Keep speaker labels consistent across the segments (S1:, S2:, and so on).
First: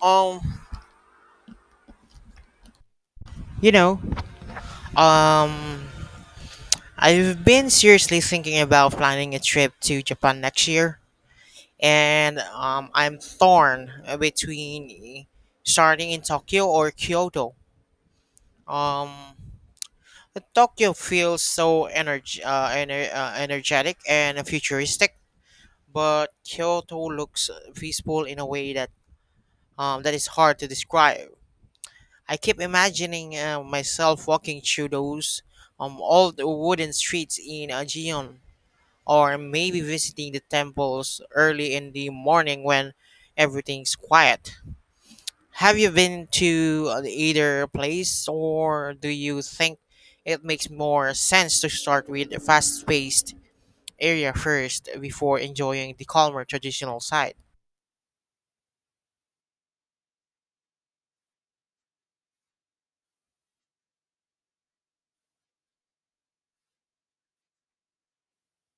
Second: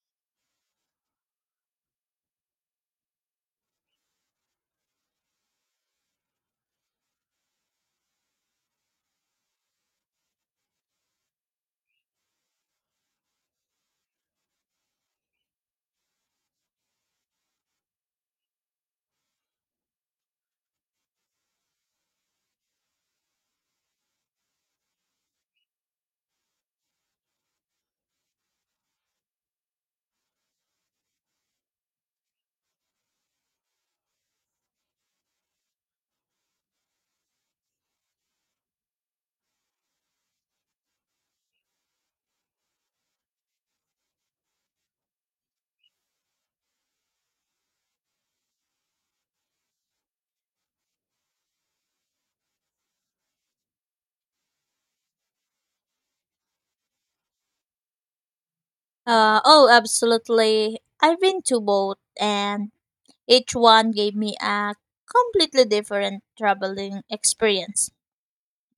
S1: Um, you know, um, I've been seriously thinking about planning a trip to Japan next year, and I'm torn between starting in Tokyo or Kyoto. Um, Tokyo feels so energetic and futuristic, but Kyoto looks peaceful in a way that is hard to describe. I keep imagining myself walking through those old wooden streets in Aegean, or maybe visiting the temples early in the morning when everything's quiet. Have you been to either place, or do you think it makes more sense to start with a fast paced area first before enjoying the calmer traditional side?
S2: Oh, Absolutely. I've been to both, and each one gave me a completely different traveling experience.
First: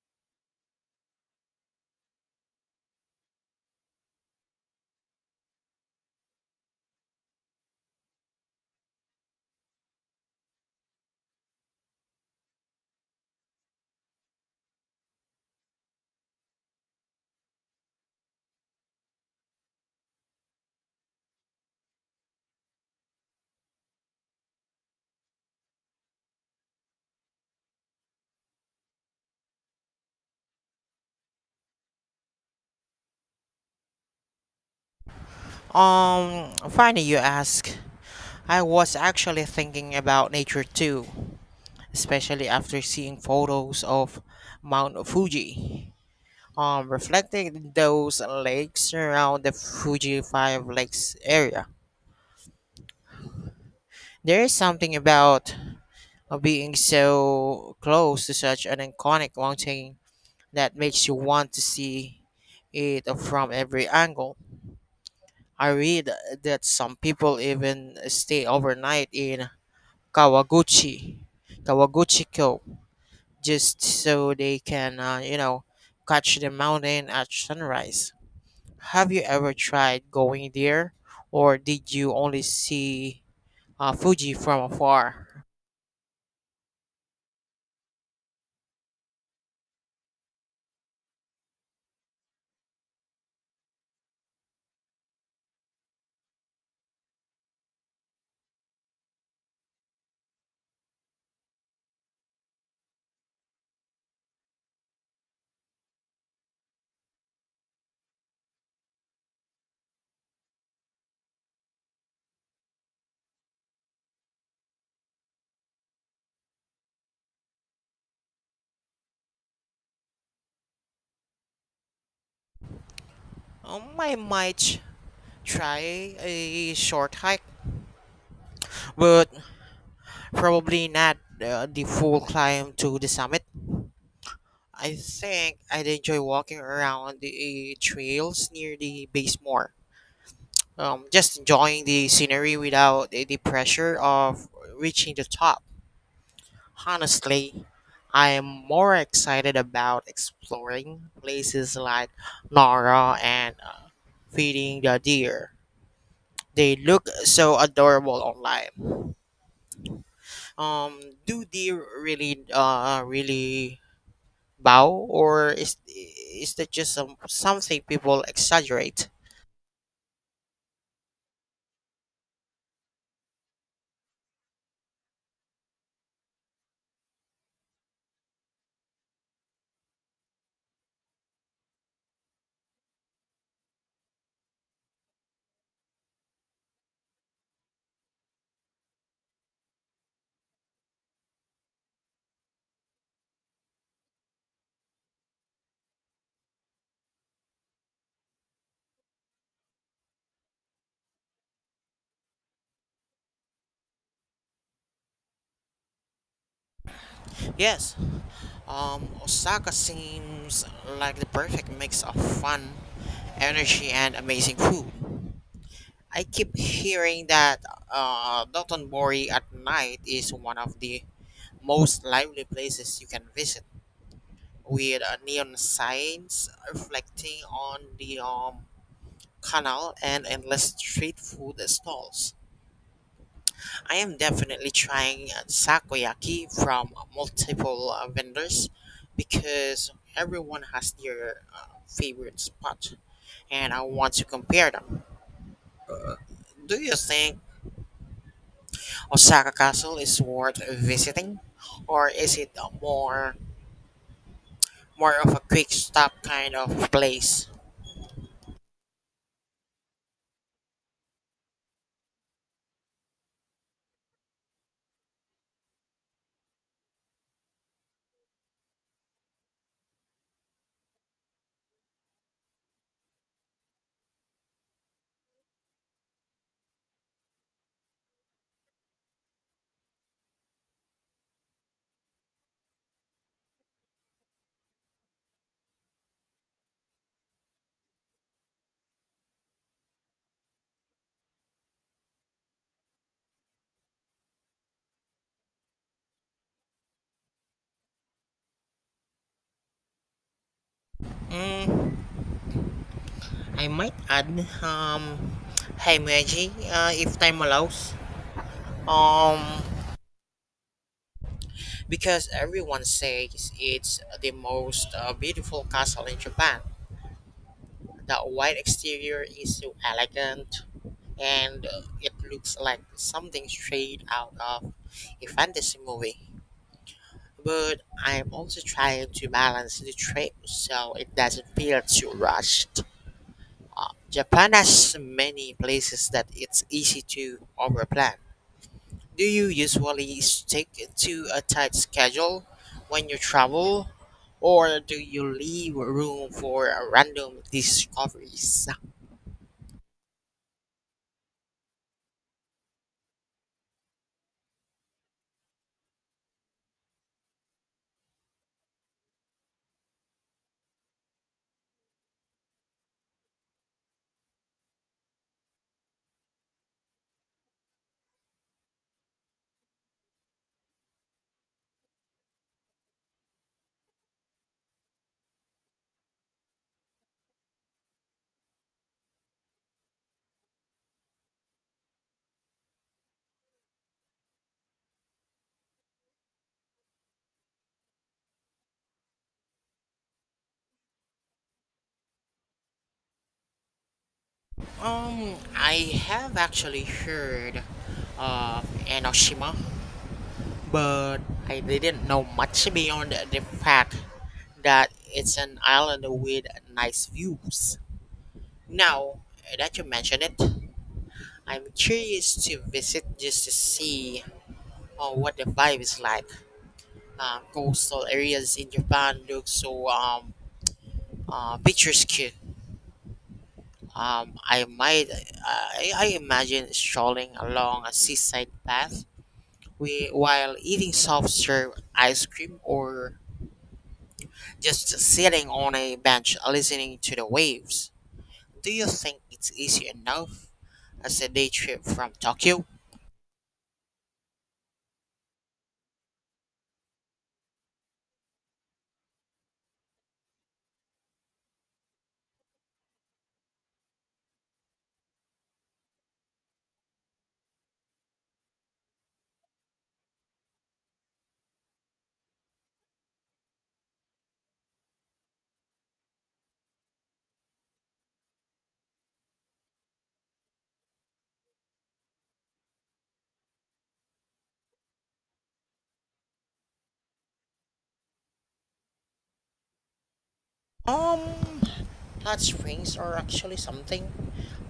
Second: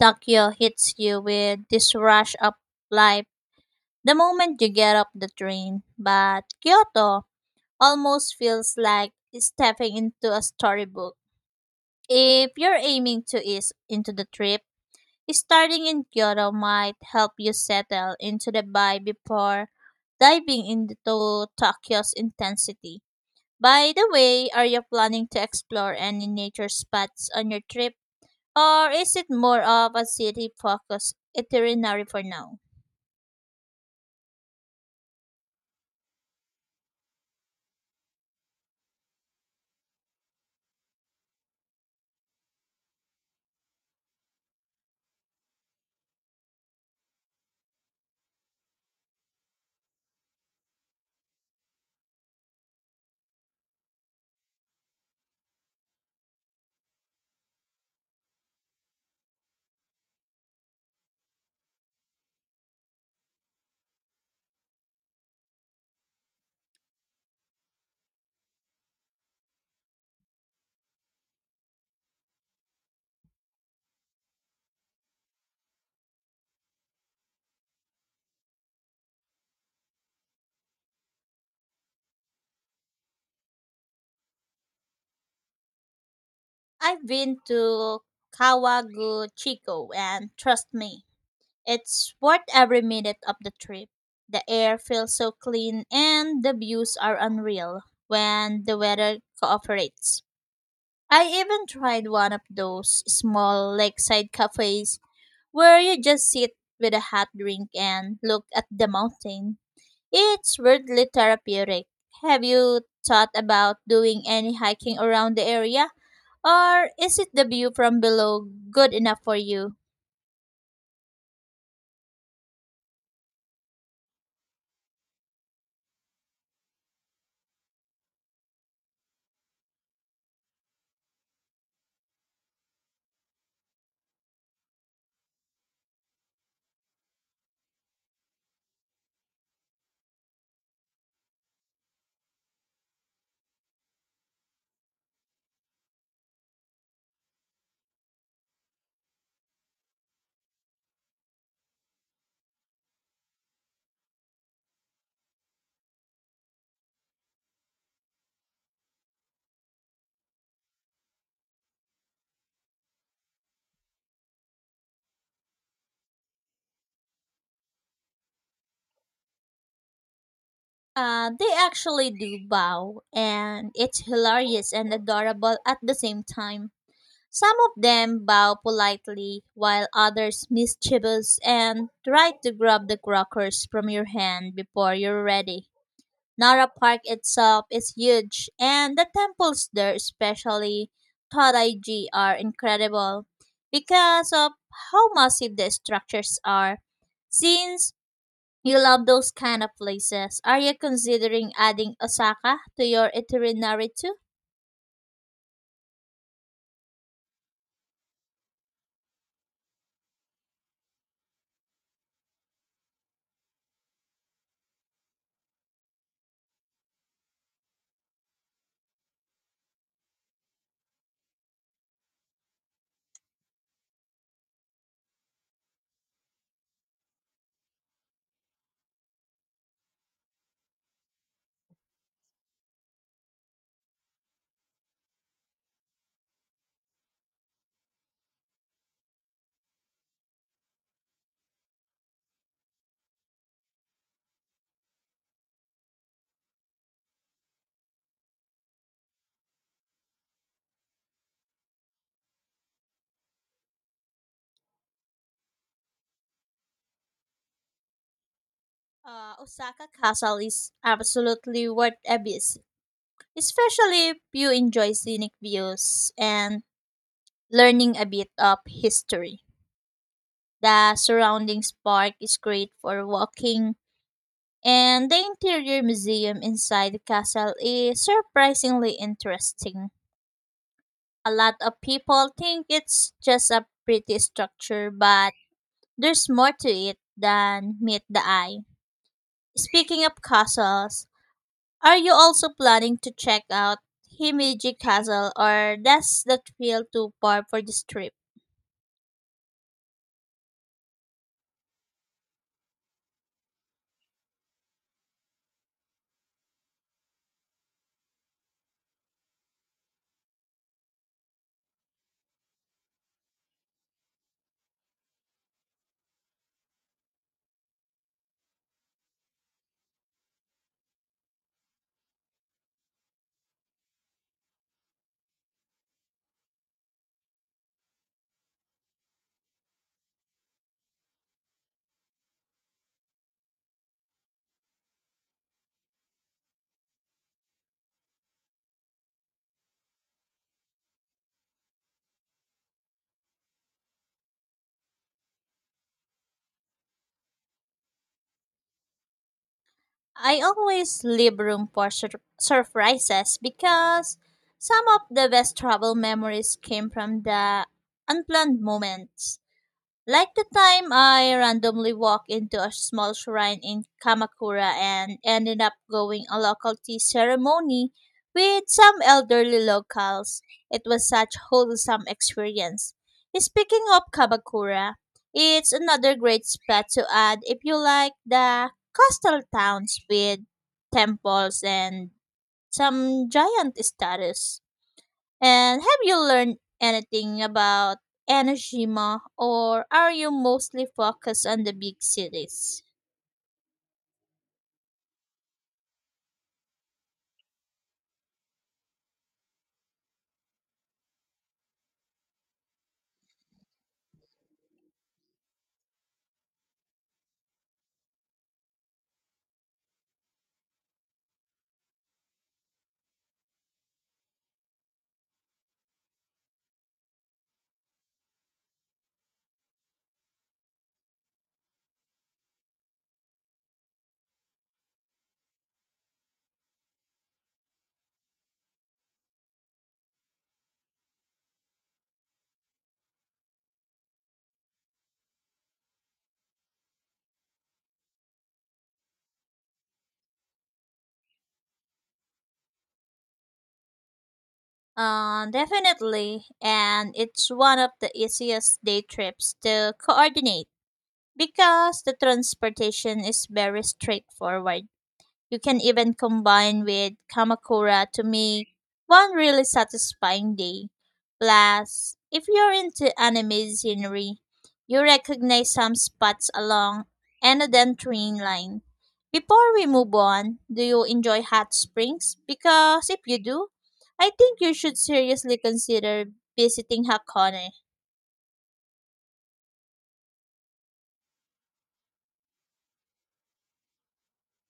S2: Tokyo hits you with this rush of life the moment you get off the train, but Kyoto almost feels like stepping into a storybook. If you're aiming to ease into the trip, starting in Kyoto might help you settle into the vibe before diving into Tokyo's intensity. By the way, are you planning to explore any nature spots on your trip? Or is it more of a city focused itinerary for now?
S1: Funny you ask. I was actually thinking about nature too, especially after seeing photos of Mount Fuji. Reflecting those lakes around the Fuji Five Lakes area, there is something about being so close to such an iconic mountain that makes you want to see it from every angle. I read that some people even stay overnight in Kawaguchi, Kawaguchi-ko, just so they can, catch the mountain at sunrise. Have you ever tried going there, or did you only see Fuji from afar?
S2: I've been to Kawaguchiko, and trust me, it's worth every minute of the trip. The air feels so clean and the views are unreal when the weather cooperates. I even tried one of those small lakeside cafes where you just sit with a hot drink and look at the mountain. It's weirdly therapeutic. Have you thought about doing any hiking around the area? Or is it the view from below good enough for you?
S1: I might try a short hike, but probably not the full climb to the summit. I think I'd enjoy walking around the trails near the base more. Just enjoying the scenery without the pressure of reaching the top. Honestly, I am more excited about exploring places like Nara and feeding the deer. They look so adorable online. Um, do deer really bow, or is that just something people exaggerate?
S2: They actually do bow, and it's hilarious and adorable at the same time. Some of them bow politely, while others mischievous and try to grab the crockers from your hand before you're ready. Nara Park itself is huge, and the temples there, especially Todaiji, are incredible because of how massive the structures are. Since you love those kind of places, are you considering adding Osaka to your itinerary too?
S1: Yes. Osaka seems like the perfect mix of fun, energy, and amazing food. I keep hearing that Dotonbori at night is one of the most lively places you can visit, with neon signs reflecting on the canal and endless street food stalls. I am definitely trying sakoyaki from multiple vendors because everyone has their favorite spot, and I want to compare them. Do you think Osaka Castle is worth visiting, or is it a more of a quick stop kind of place?
S2: Osaka Castle is absolutely worth a visit, especially if you enjoy scenic views and learning a bit of history. The surrounding park is great for walking, and the interior museum inside the castle is surprisingly interesting. A lot of people think it's just a pretty structure, but there's more to it than meet the eye. Speaking of castles, are you also planning to check out Himeji Castle, or does that feel too far for this trip?
S1: Mm, I might add um Heimeji if time allows. Um, because everyone says it's the most beautiful castle in Japan. The white exterior is so elegant, and it looks like something straight out of a fantasy movie. But I'm also trying to balance the trip so it doesn't feel too rushed. Japan has many places that it's easy to overplan. Do you usually stick to a tight schedule when you travel, or do you leave room for random discoveries?
S2: I always leave room for surprises because some of the best travel memories came from the unplanned moments. Like the time I randomly walked into a small shrine in Kamakura and ended up going a local tea ceremony with some elderly locals. It was such wholesome experience. Speaking of Kamakura, it's another great spot to add if you like the coastal towns with temples and some giant statues. And have you learned anything about Enoshima, or are you mostly focused on the big cities?
S1: I have actually heard of Enoshima, but I didn't know much beyond the fact that it's an island with nice views. Now that you mention it, I'm curious to visit just to see what the vibe is like. Coastal areas in Japan look so picturesque. Um, I might, I imagine strolling along a seaside path while eating soft serve ice cream or just sitting on a bench listening to the waves. Do you think it's easy enough as a day trip from Tokyo?
S2: Definitely, and it's one of the easiest day trips to coordinate because the transportation is very straightforward. You can even combine with kamakura to make one really satisfying day. Plus, if you're into anime scenery, you recognize some spots along Enoden train line. Before we move on, do you enjoy hot springs? Because if you do, I think you should seriously consider visiting Hakone.
S1: Um, Hot springs are actually something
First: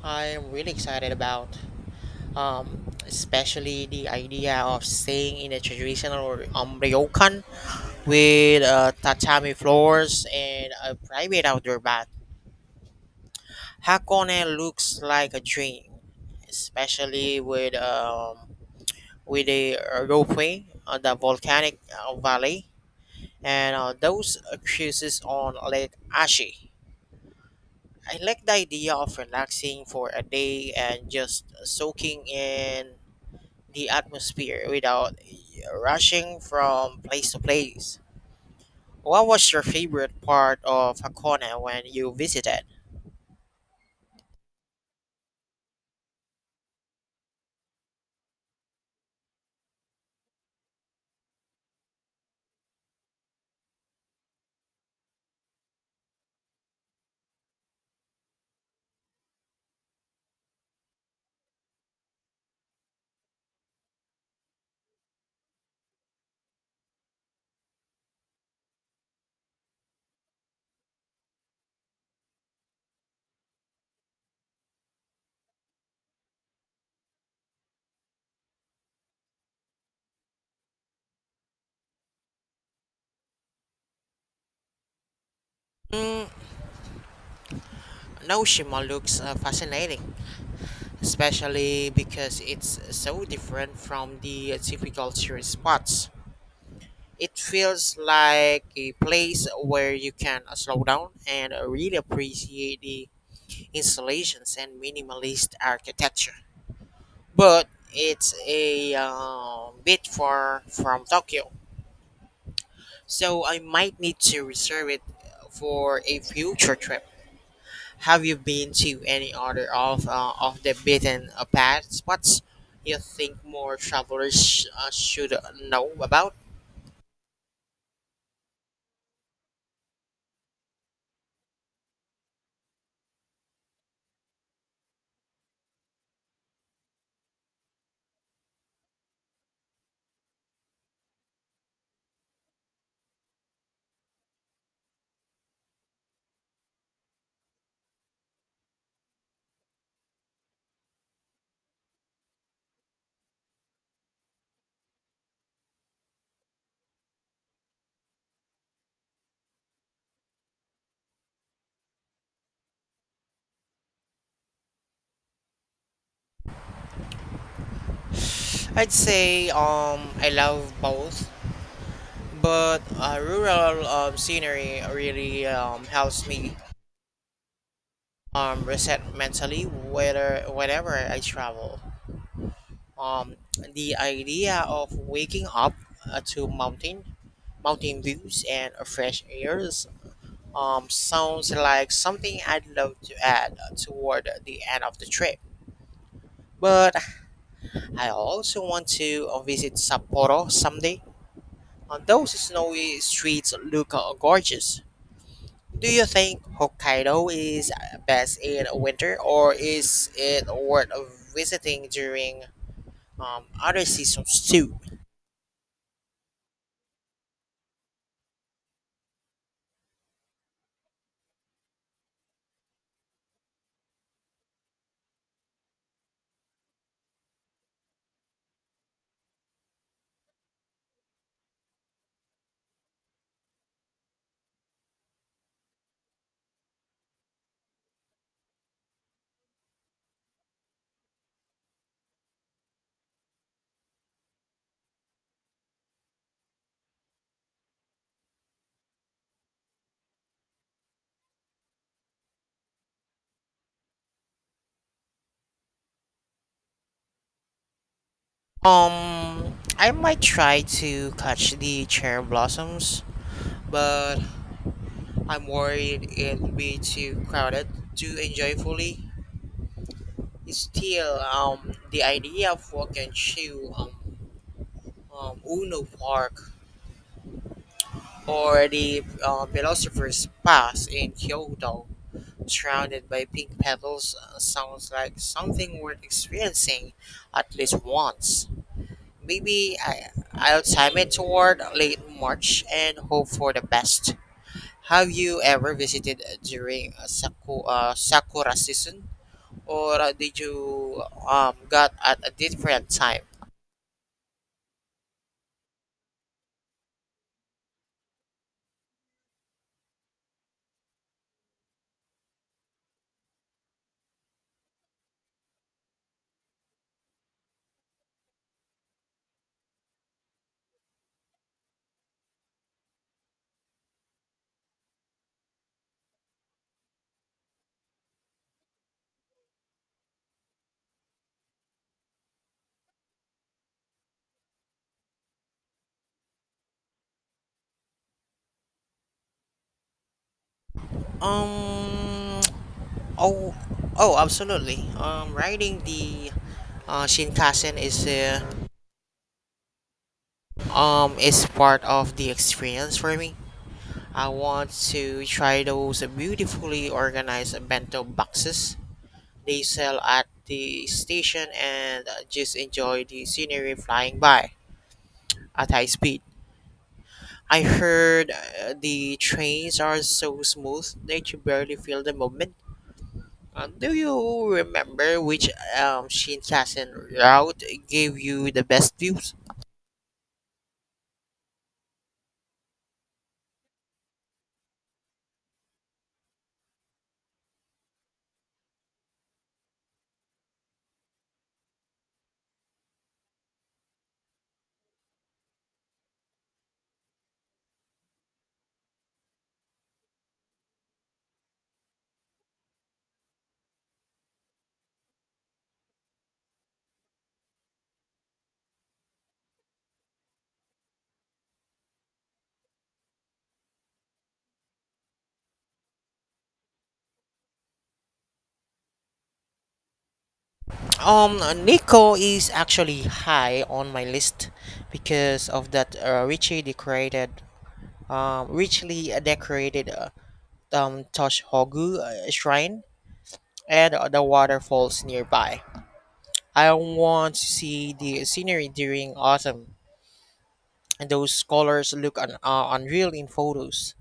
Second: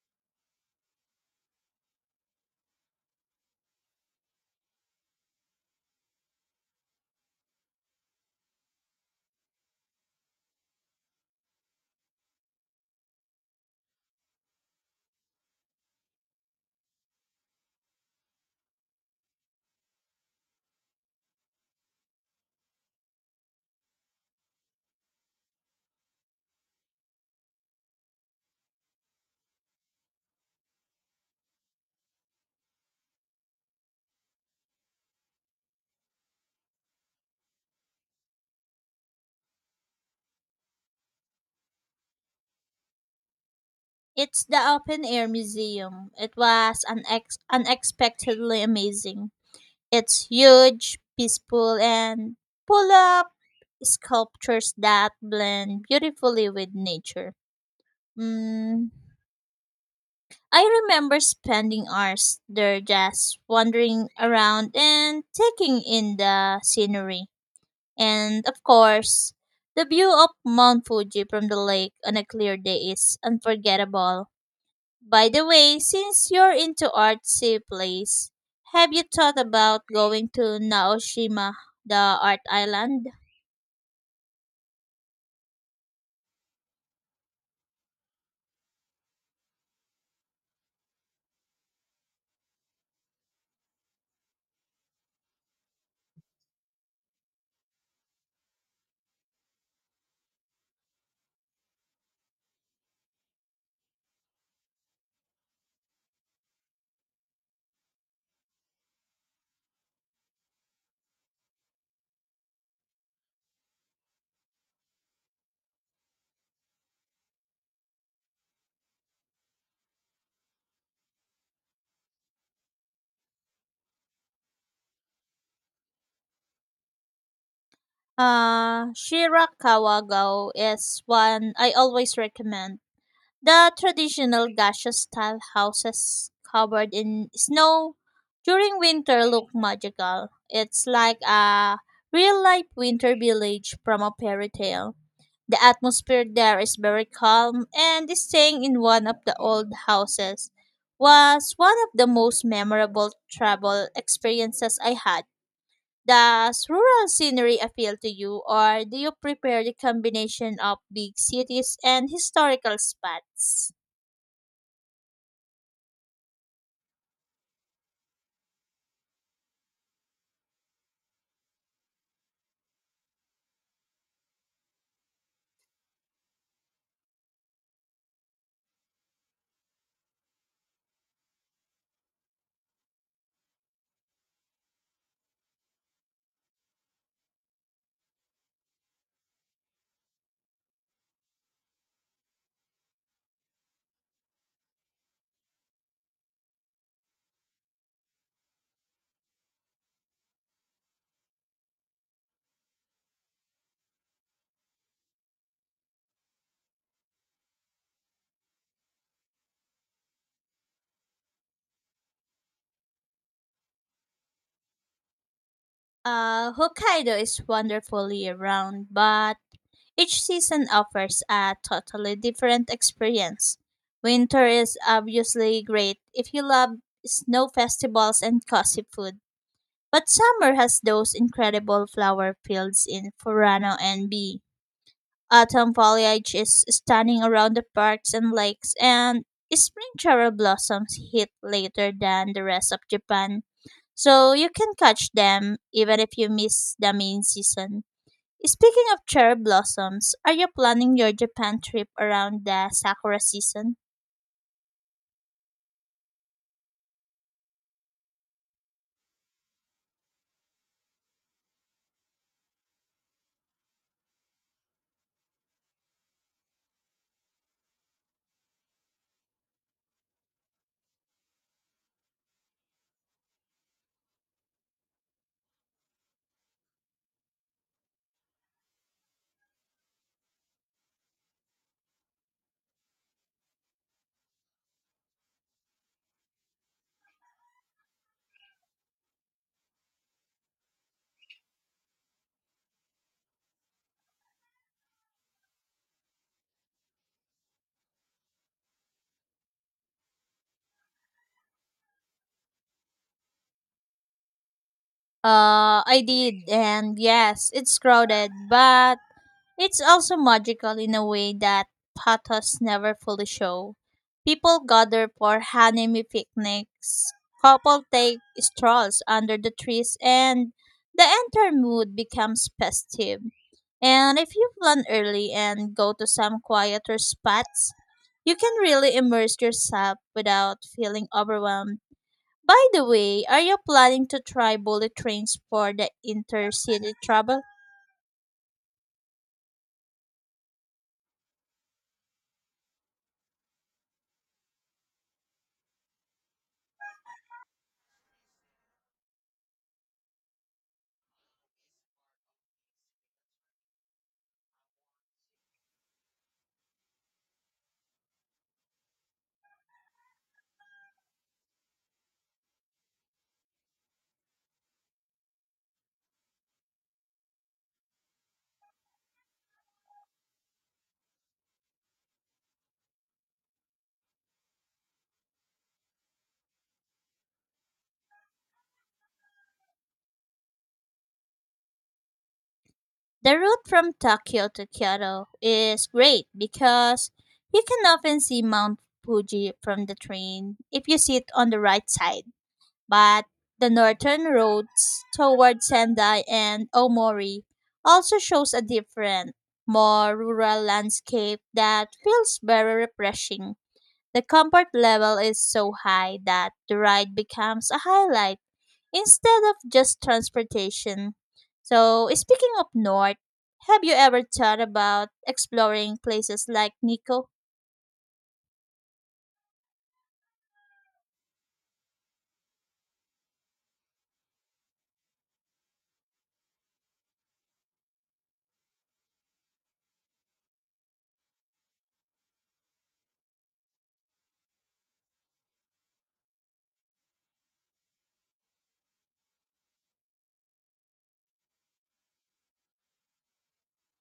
S1: I'm really excited about. Especially the idea of staying in a traditional ryokan with tatami floors and a private outdoor bath. Hakone looks like a dream, especially with the ropeway, the volcanic valley, and those cruises on Lake Ashi. I like the idea of relaxing for a day and just soaking in the atmosphere without rushing from place to place. What was your favorite part of Hakone when you visited?
S2: It's the open air museum. It was unexpectedly amazing. It's huge, peaceful, and full of sculptures that blend beautifully with nature. Mm, I remember spending hours there just wandering around and taking in the scenery. And of course, the view of Mount Fuji from the lake on a clear day is unforgettable. By the way, since you're into artsy place, have you thought about going to Naoshima, the art island?
S1: Mm, Naoshima looks fascinating, especially because it's so different from the typical tourist spots. It feels like a place where you can slow down and really appreciate the installations and minimalist architecture. But it's a bit far from Tokyo, so I might need to reserve it for a future trip. Have you been to any other of the beaten path spots you think more travelers should know about?
S2: Shirakawagao is one I always recommend. The traditional gaseous style houses covered in snow during winter look magical. It's like a real life winter village from a fairy tale. The atmosphere there is very calm, and staying in one of the old houses was one of the most memorable travel experiences I had. Does rural scenery appeal to you, or do you prefer the combination of big cities and historical spots?
S1: I'd say I love both, but rural scenery really helps me reset mentally whether whenever I travel. Um, the idea of waking up to mountain views and fresh airs sounds like something I'd love to add toward the end of the trip. But I also want to visit Sapporo someday. Those snowy streets look gorgeous. Do you think Hokkaido is best in winter, or is it worth visiting during other seasons too?
S2: Hokkaido is wonderfully around, but each season offers a totally different experience. Winter is obviously great if you love snow festivals and cozy food, but summer has those incredible flower fields in Furano and Bi. Autumn foliage is stunning around the parks and lakes, and spring cherry blossoms hit later than the rest of Japan so you can catch them even if you miss the main season. Speaking of cherry blossoms, are you planning your Japan trip around the sakura season?
S1: I might try to catch the cherry blossoms, but I'm worried it'll be too crowded to enjoy fully. Still, the idea of walking through Uno Park or the Philosopher's Pass in Kyoto surrounded by pink petals sounds like something worth experiencing at least once. Maybe I'll time it toward late March and hope for the best. Have you ever visited during sakura season, or did you got at a different time?
S2: I did, and yes, it's crowded, but it's also magical in a way that pathos never fully show. People gather for Hanami picnics, couple take strolls under the trees, and the entire mood becomes festive. And if you plan early and go to some quieter spots, you can really immerse yourself without feeling overwhelmed. By the way, are you planning to try bullet trains for the intercity travel?
S1: Um. Oh. Oh, absolutely. Riding the Shinkansen is part of the experience for me. I want to try those beautifully organized bento boxes they sell at the station and just enjoy the scenery flying by at high speed. I heard the trains are so smooth that you barely feel the movement. Do you remember which Shinkansen route gave you the best views?
S2: The route from Tokyo to Kyoto is great because you can often see Mount Fuji from the train if you sit on the right side. But the northern roads toward Sendai and Omori also shows a different, more rural landscape that feels very refreshing. The comfort level is so high that the ride becomes a highlight instead of just transportation. So, speaking of north, have you ever thought about exploring places like Nico?
S1: Um, Nico is actually high on my list because of that richly decorated Toshogu shrine and the waterfalls nearby. I want to see the scenery during autumn, and those colors look unreal in photos.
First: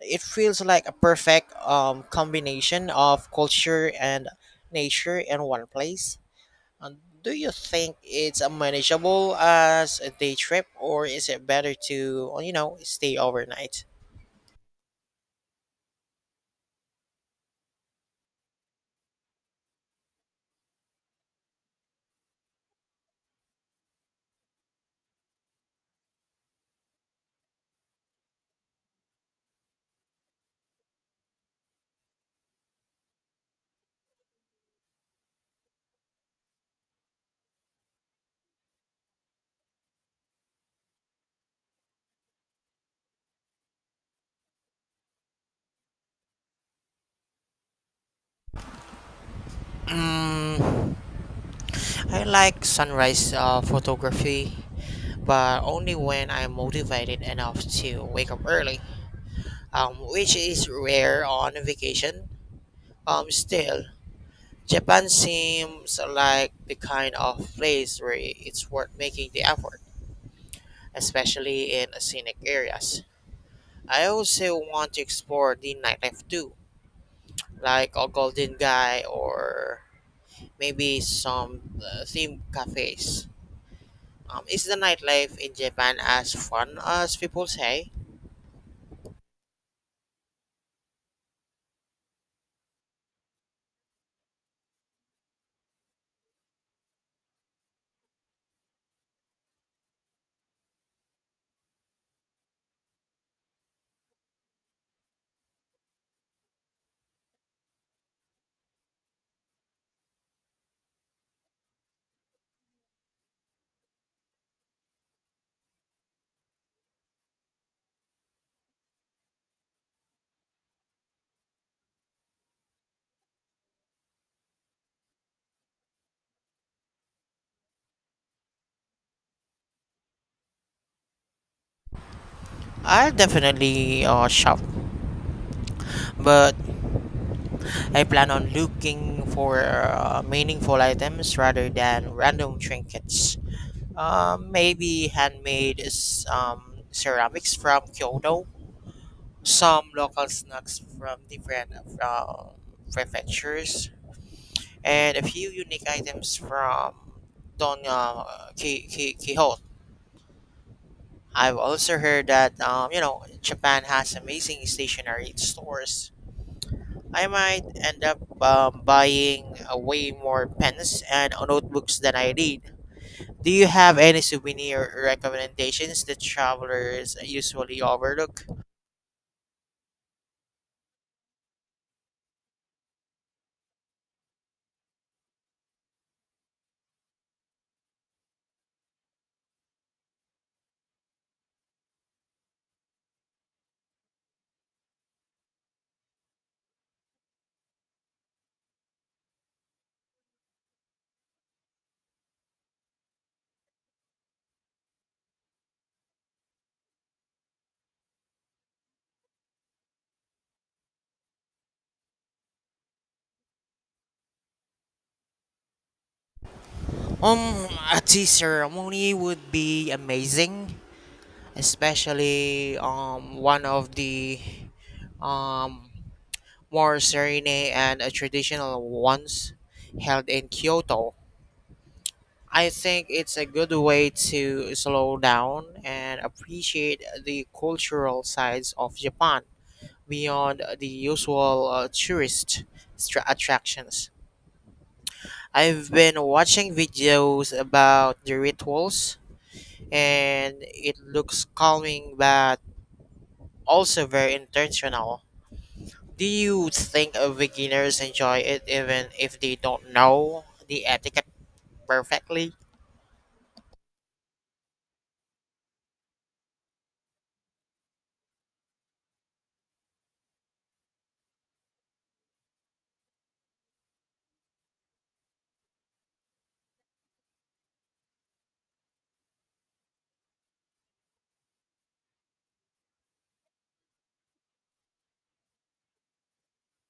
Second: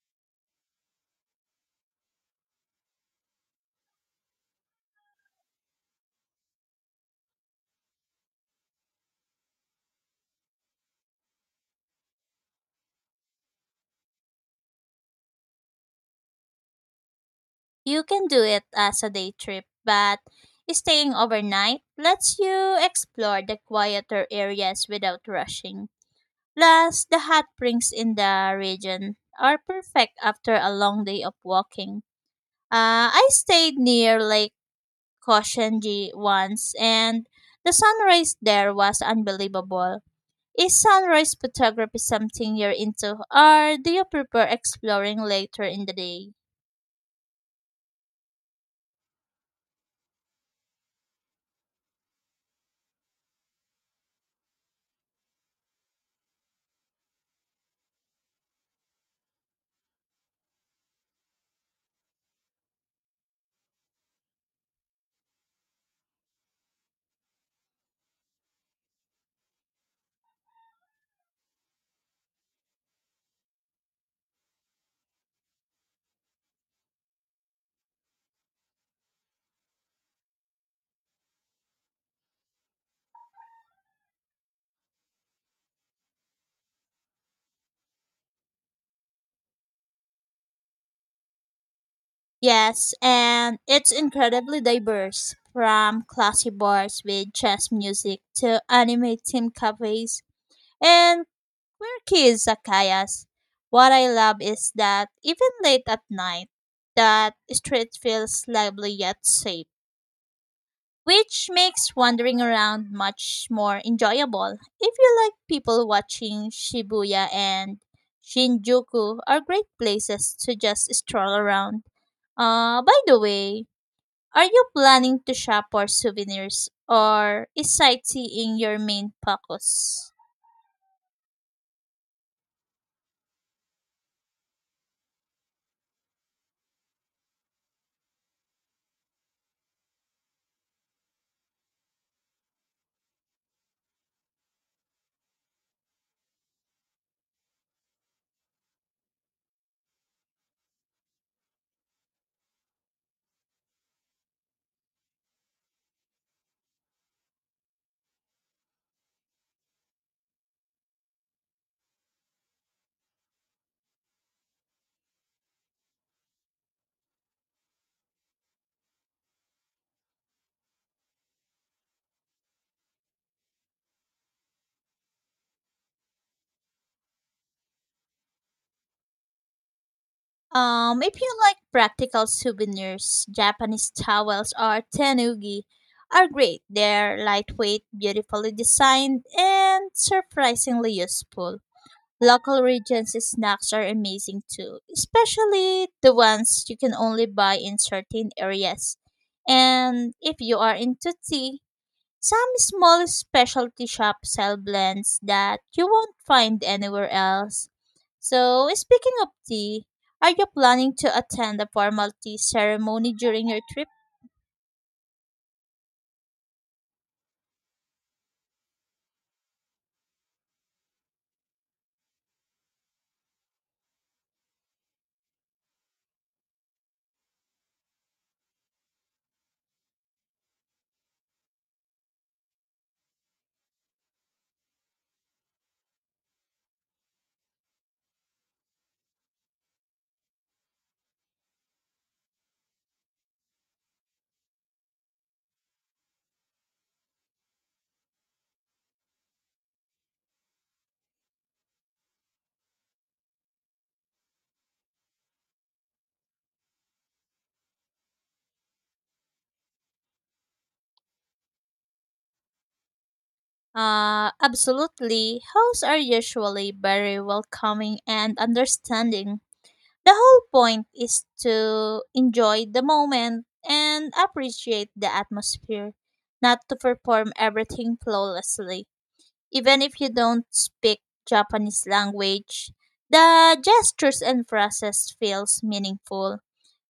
S1: It feels like a perfect combination of culture and nature in one place. And do you think it's manageable as a day trip, or is it better to stay overnight?
S2: You can do it as a day trip, but staying overnight lets you explore the quieter areas without rushing. Plus, the hot springs in the region are perfect after a long day of walking. I stayed near Lake Koshenji once, and the sunrise there was unbelievable. Is sunrise photography something you're into, or do you prefer exploring later in the day?
S1: Mm. I like sunrise photography, but only when I'm motivated enough to wake up early, which is rare on vacation. Still, Japan seems like the kind of place where it's worth making the effort, especially in scenic areas. I also want to explore the nightlife too, like a Golden Guy or maybe some theme cafes. Is the nightlife in Japan as fun as people say?
S2: Yes, and it's incredibly diverse from classy bars with jazz music to anime themed cafes and quirky izakayas. What I love is that even late at night, that street feels lively yet safe, which makes wandering around much more enjoyable. If you like people watching, Shibuya and Shinjuku are great places to just stroll around. By the way, are you planning to shop for souvenirs, or is sightseeing your main focus?
S1: I'll definitely shop, but I plan on looking for meaningful items rather than random trinkets. Maybe handmade ceramics from Kyoto, some local snacks from different uh, prefectures, and a few unique items from Don Quixote. I've also heard that Japan has amazing stationery stores. I might end up buying way more pens and notebooks than I need. Do you have any souvenir recommendations that travelers usually overlook?
S2: If you like practical souvenirs, Japanese towels or tanugi are great. They're lightweight, beautifully designed, and surprisingly useful. Local regions' snacks are amazing too, especially the ones you can only buy in certain areas. And if you are into tea, some small specialty shops sell blends that you won't find anywhere else. So, speaking of tea, are you planning to attend a formal tea ceremony during your trip?
S1: A tea ceremony would be amazing, especially one of the um more serene and traditional ones held in Kyoto. I think it's a good way to slow down and appreciate the cultural sides of Japan beyond the usual tourist attractions. I've been watching videos about the rituals, and it looks calming but also very intentional. Do you think beginners enjoy it even if they don't know the etiquette perfectly?
S2: Absolutely. Hosts are usually very welcoming and understanding. The whole point is to enjoy the moment and appreciate the atmosphere, not to perform everything flawlessly. Even if you don't speak Japanese language, the gestures and phrases feels meaningful.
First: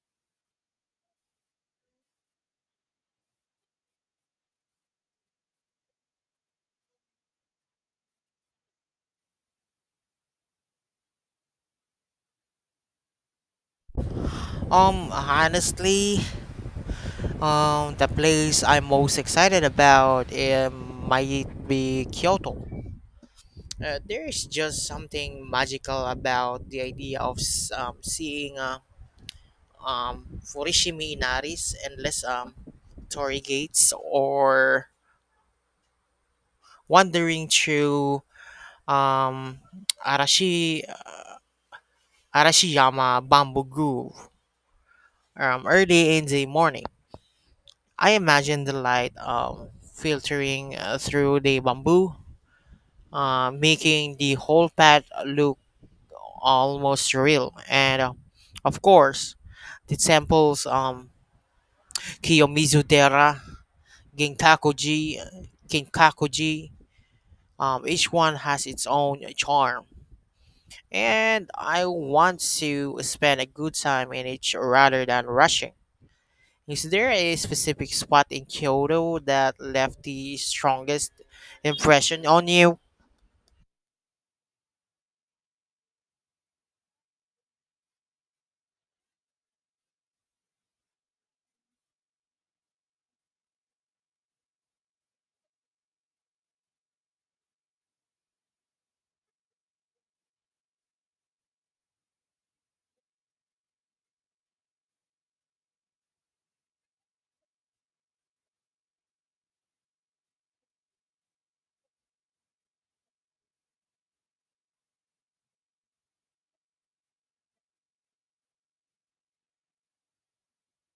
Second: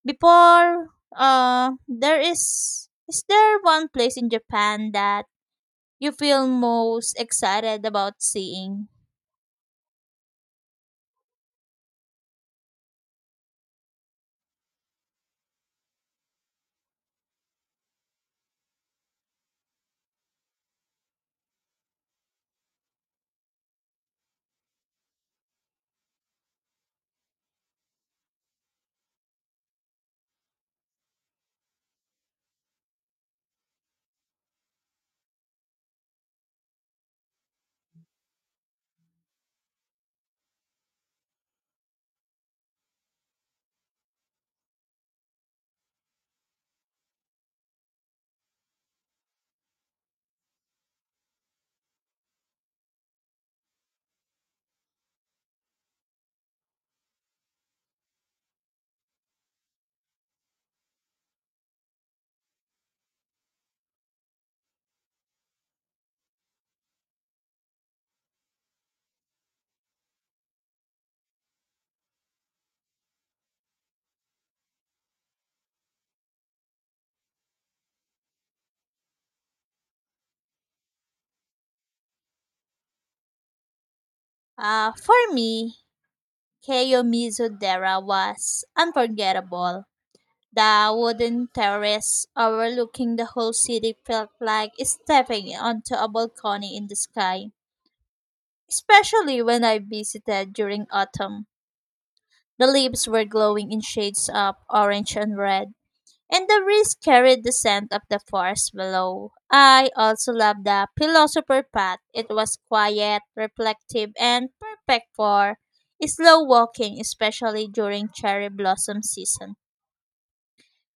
S2: Before, there is there one place in Japan that you feel most excited about seeing?
S1: Honestly, the place I'm most excited about it might be Kyoto. There is just something magical about the idea of seeing Fukushima Inari's endless torii gates or wandering through um, Arashi Arashiyama Bamboo Grove early in the morning. I imagine the light filtering through the bamboo making the whole path look almost real. And of course, the temples Kiyomizu-dera, Ginkakuji, Kinkakuji, each one has its own charm. And I want to spend a good time in each rather than rushing. Is there a specific spot in Kyoto that left the strongest impression on you?
S2: For me, Keiomizu-dera was unforgettable. The wooden terrace overlooking the whole city felt like stepping onto a balcony in the sky, especially when I visited during autumn. The leaves were glowing in shades of orange and red, and the breeze carried the scent of the forest below. I also loved the philosopher path. It was quiet, reflective, and perfect for slow walking, especially during cherry blossom season.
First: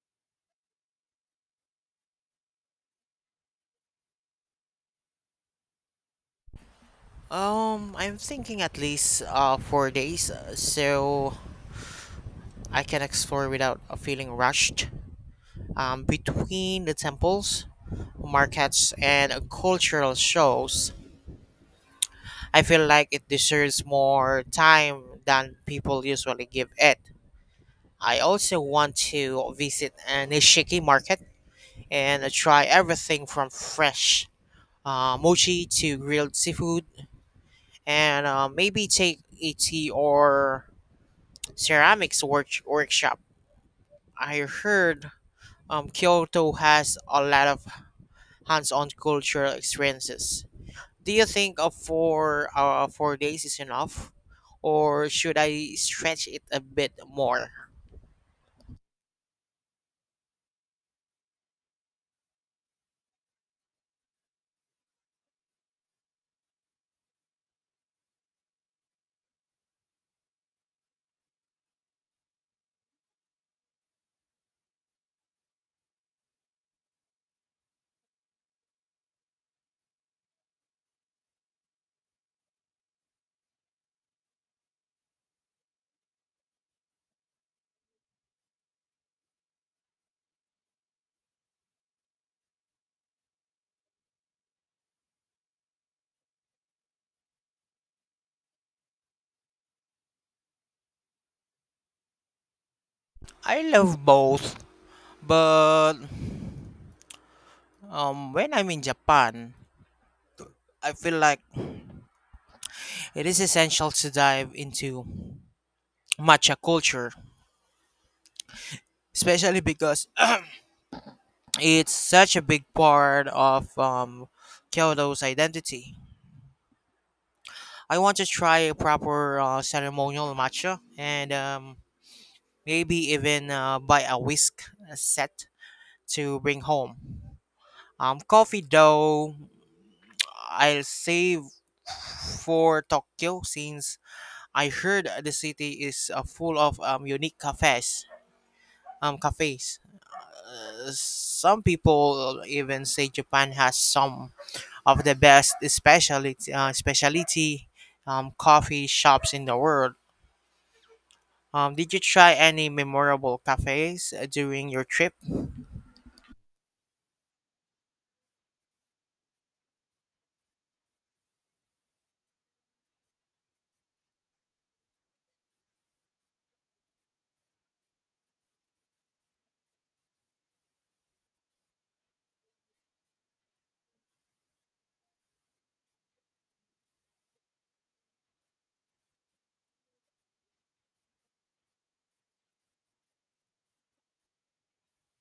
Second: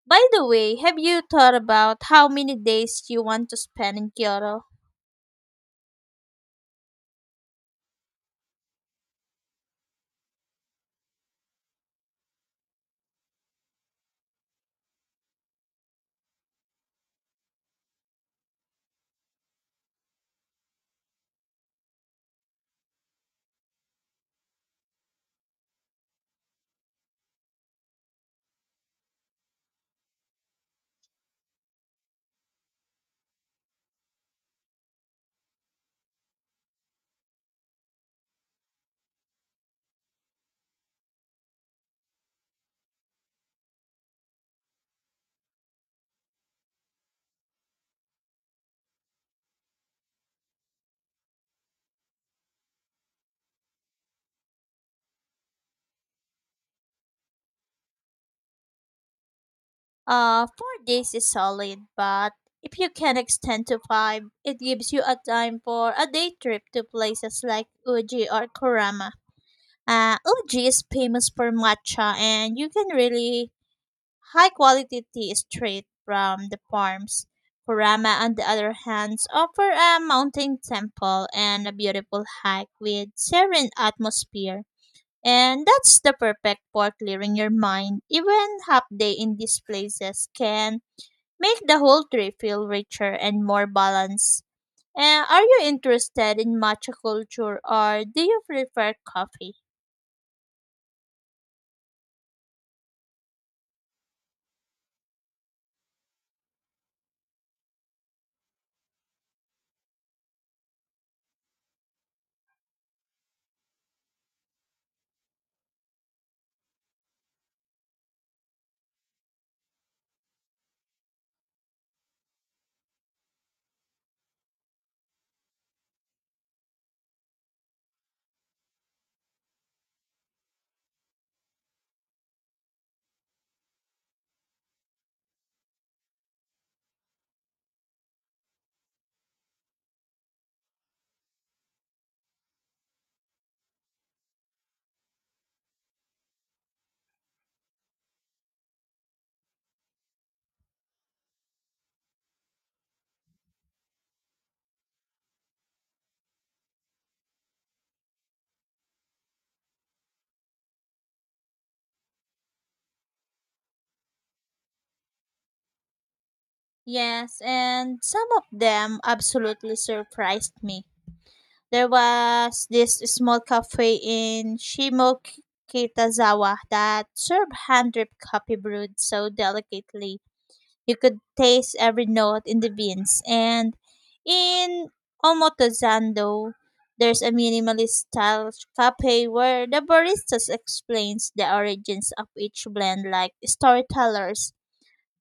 S2: By the way, have you thought about how many days you want to spend in Kyoto?
S1: I'm thinking at least 4 days. So I can explore without feeling rushed. Between the temples, markets, and cultural shows, I feel like it deserves more time than people usually give it. I also want to visit a Nishiki market and try everything from fresh mochi to grilled seafood, and maybe take a tea or ceramics workshop. I heard Kyoto has a lot of hands-on cultural experiences. Do you think of 4 days is enough, or should I stretch it a bit more?
S2: 4 days is solid, but if you can extend to five, it gives you a time for a day trip to places like Uji or Kurama. Uh, Uji is famous for matcha, and you can really high quality tea straight from the farms. Kurama, on the other hand, offer a mountain temple and a beautiful hike with serene atmosphere. And that's the perfect for clearing your mind. Even half day in these places can make the whole trip feel richer and more balanced. And are you interested in matcha culture, or do you prefer coffee?
S1: I love both, but when I'm in Japan, I feel like it is essential to dive into matcha culture, especially because it's such a big part of Kyoto's identity. I want to try a proper ceremonial matcha and maybe even buy a whisk set to bring home. Coffee though, I'll save for Tokyo since I heard the city is full of unique cafes. Some people even say Japan has some of the best specialty coffee shops in the world. Did you try any memorable cafes during your trip?
S2: Yes, and some of them absolutely surprised me. There was this small cafe in Shimokitazawa that served hand-dripped coffee brewed so delicately you could taste every note in the beans. And in Omotozando, there's a minimalist style cafe where the baristas explains the origins of each blend like storytellers.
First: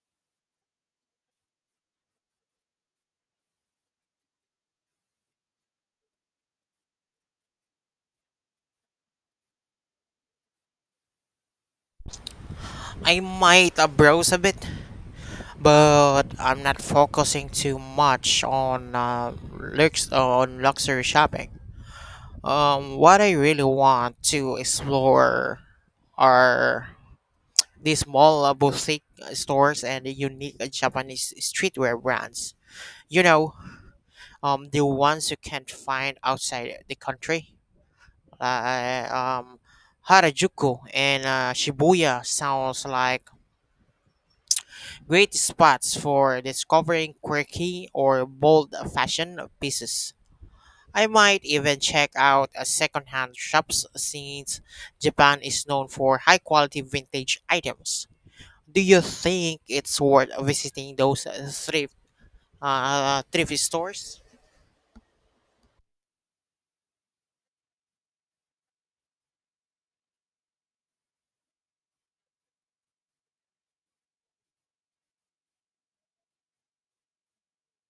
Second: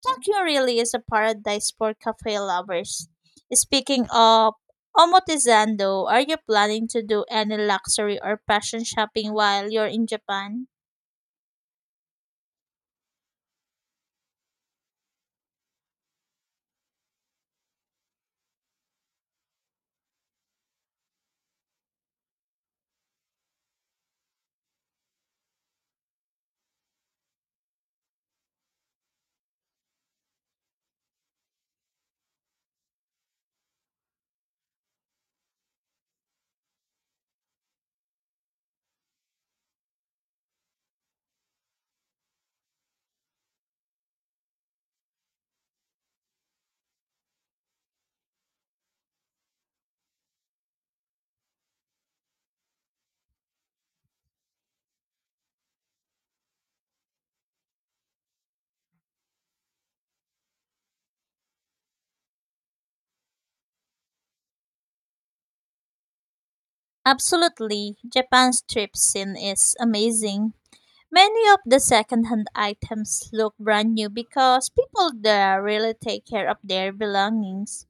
S2: Tokyo really is a paradise for cafe lovers. Speaking of Omotezando, are you planning to do any luxury or fashion shopping while you're in Japan?
S1: I might browse a bit, but I'm not focusing too much on luxury shopping. What I really want to explore are these small boutique stores and the unique Japanese streetwear brands. You know, the ones you can't find outside the country, like Harajuku and Shibuya sounds like great spots for discovering quirky or bold fashion pieces. I might even check out a secondhand shops since Japan is known for high quality vintage items. Do you think it's worth visiting those thrift stores?
S2: Absolutely. Japan's trip scene is amazing. Many of the secondhand items look brand new because people there really take care of their belongings.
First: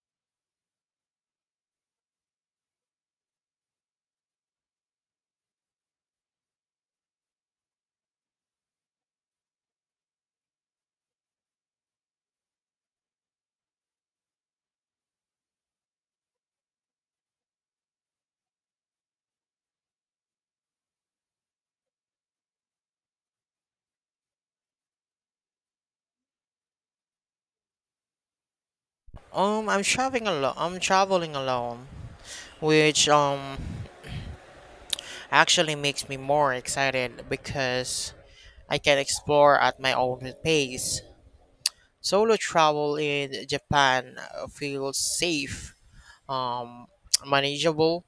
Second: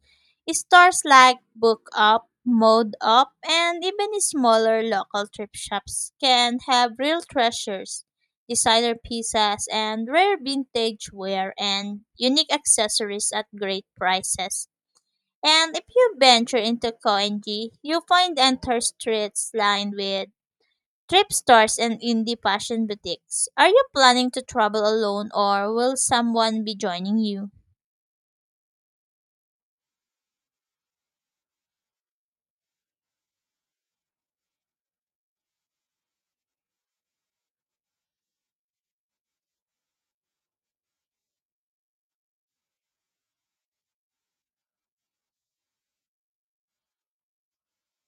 S2: Stores like Book Up, Mode Up, and even smaller local thrift shops can have real treasures, designer pieces, and rare vintage wear and unique accessories at great prices. And if you venture into Koenji, you find entire streets lined with trip stores and indie fashion boutiques. Are you planning to travel alone, or will someone be joining you?
S1: I'm traveling alone, which actually makes me more excited because I can explore at my own pace. Solo travel in Japan feels safe, um, manageable,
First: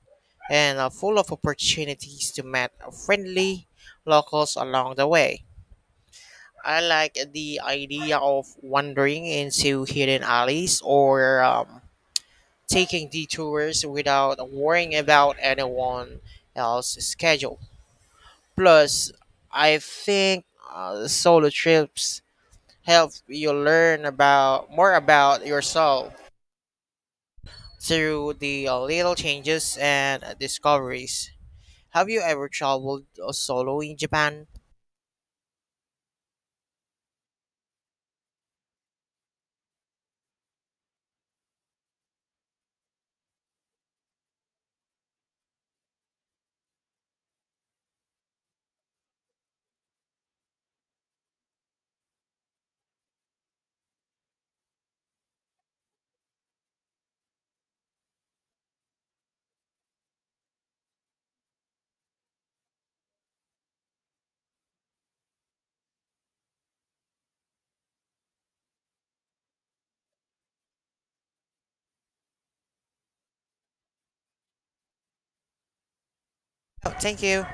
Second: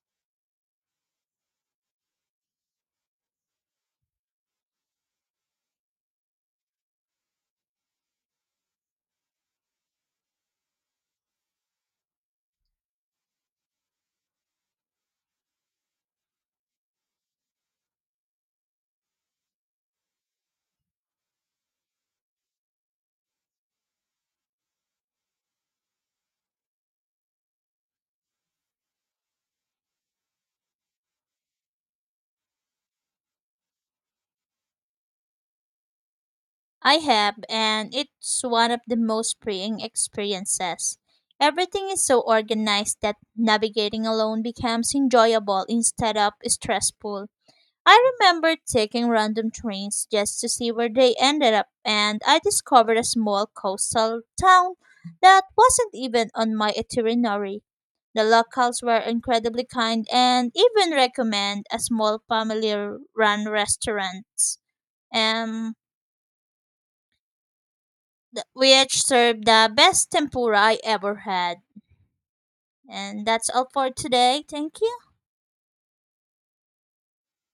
S1: and full of opportunities to meet friendly locals along the way. I like the idea of wandering into hidden alleys or taking detours without worrying about anyone else's schedule. Plus, I think solo trips help you learn about more about yourself through the little changes and discoveries. Have you ever traveled solo in Japan?
S2: I have, and it's one of the most freeing experiences. Everything is so organized that navigating alone becomes enjoyable instead of stressful. I remember taking random trains just to see where they ended up, and I discovered a small coastal town that wasn't even on my itinerary. The locals were incredibly kind and even recommend a small family-run restaurant, um, th- which served the best tempura I ever had. And that's all for today. Thank you.
S1: Oh, thank you.